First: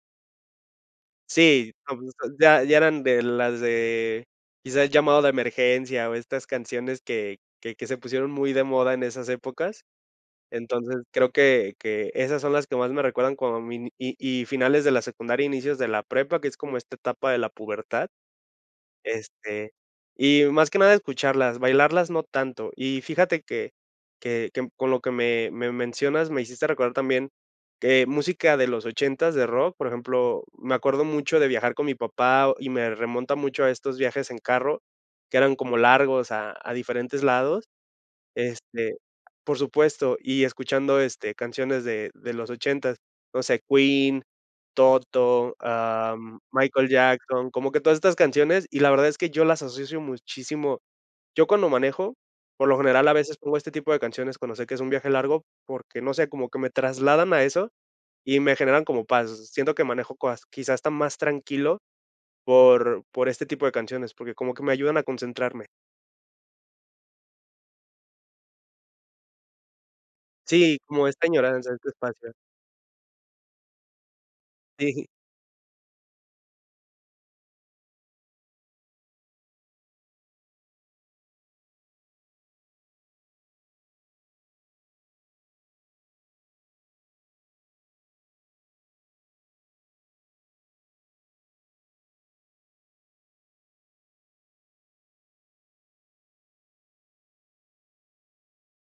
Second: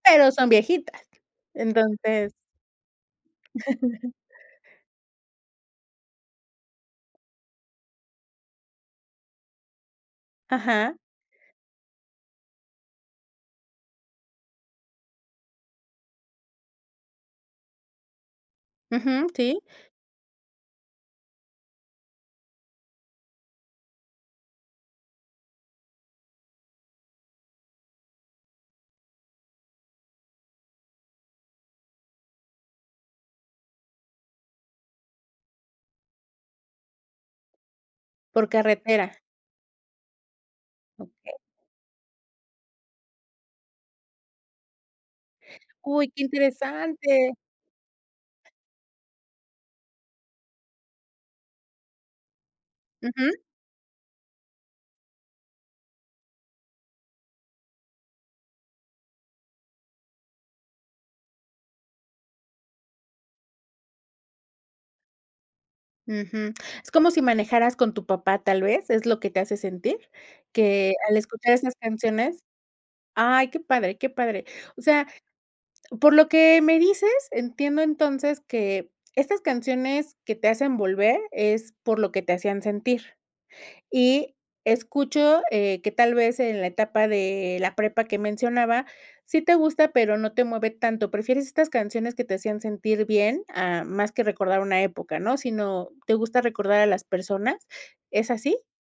Pero son viejitas, Sí, no, pues, entonces [unintelligible] ya ya eran de las de quizás, "Llamado de emergencia" o estas canciones que que que se pusieron muy de moda en esas épocas. Entonces, Ajá. creo que que esas son las que más me recuerdan cuando mini y y finales de la secundaria, inicios de la prepa, que es como esta etapa de la pubertad. Ujú. Sí. Este, y más que nada escucharlas, bailarlas no tanto. Y fíjate que que que con lo que me me mencionas, me hiciste recordar también que música de los ochentas de rock, por ejemplo, me acuerdo mucho de viajar con mi papá o y me remonta mucho a estos viajes en carro, que eran como largos a a diferentes lados, Por este carretera. por supuesto, y escuchando, Okey. este, canciones de de los ochentas. No sé, Queen, Toto, Uy, qué am, Michael interesante. Jackson, como que todas estas canciones, y la verdad es que yo las asocio muchísimo. Yo cuando manejo, por lo general, a Ujú. veces pongo este tipo de canciones cuando sé que es un viaje largo porque, no sé, como que me trasladan a eso y me generan como paz. Siento que manejo coas quizás hasta más tranquilo por por este tipo de canciones, porque como que me ayudan a concentrarme. Ujú. Es como si manejaras con tu papá. Tal vez es lo que te hace sentir, Sí, que como al esta escuchar añoranza, esas este espacio. canciones ay, qué padre, qué padre. O Sí. sea, por lo que me dices, entiendo entonces que estas canciones que te hacen volver es por lo que te hacían sentir. Y escucho, eh, que, tal vez, en la etapa de la prepa que mencionaba, sí te gusta, pero no te mueve tanto, prefieres estas canciones que te hacían sentir bien, a más que recordar una época, ¿no? Si no, ¿te gusta recordar a las personas? ¿Es así?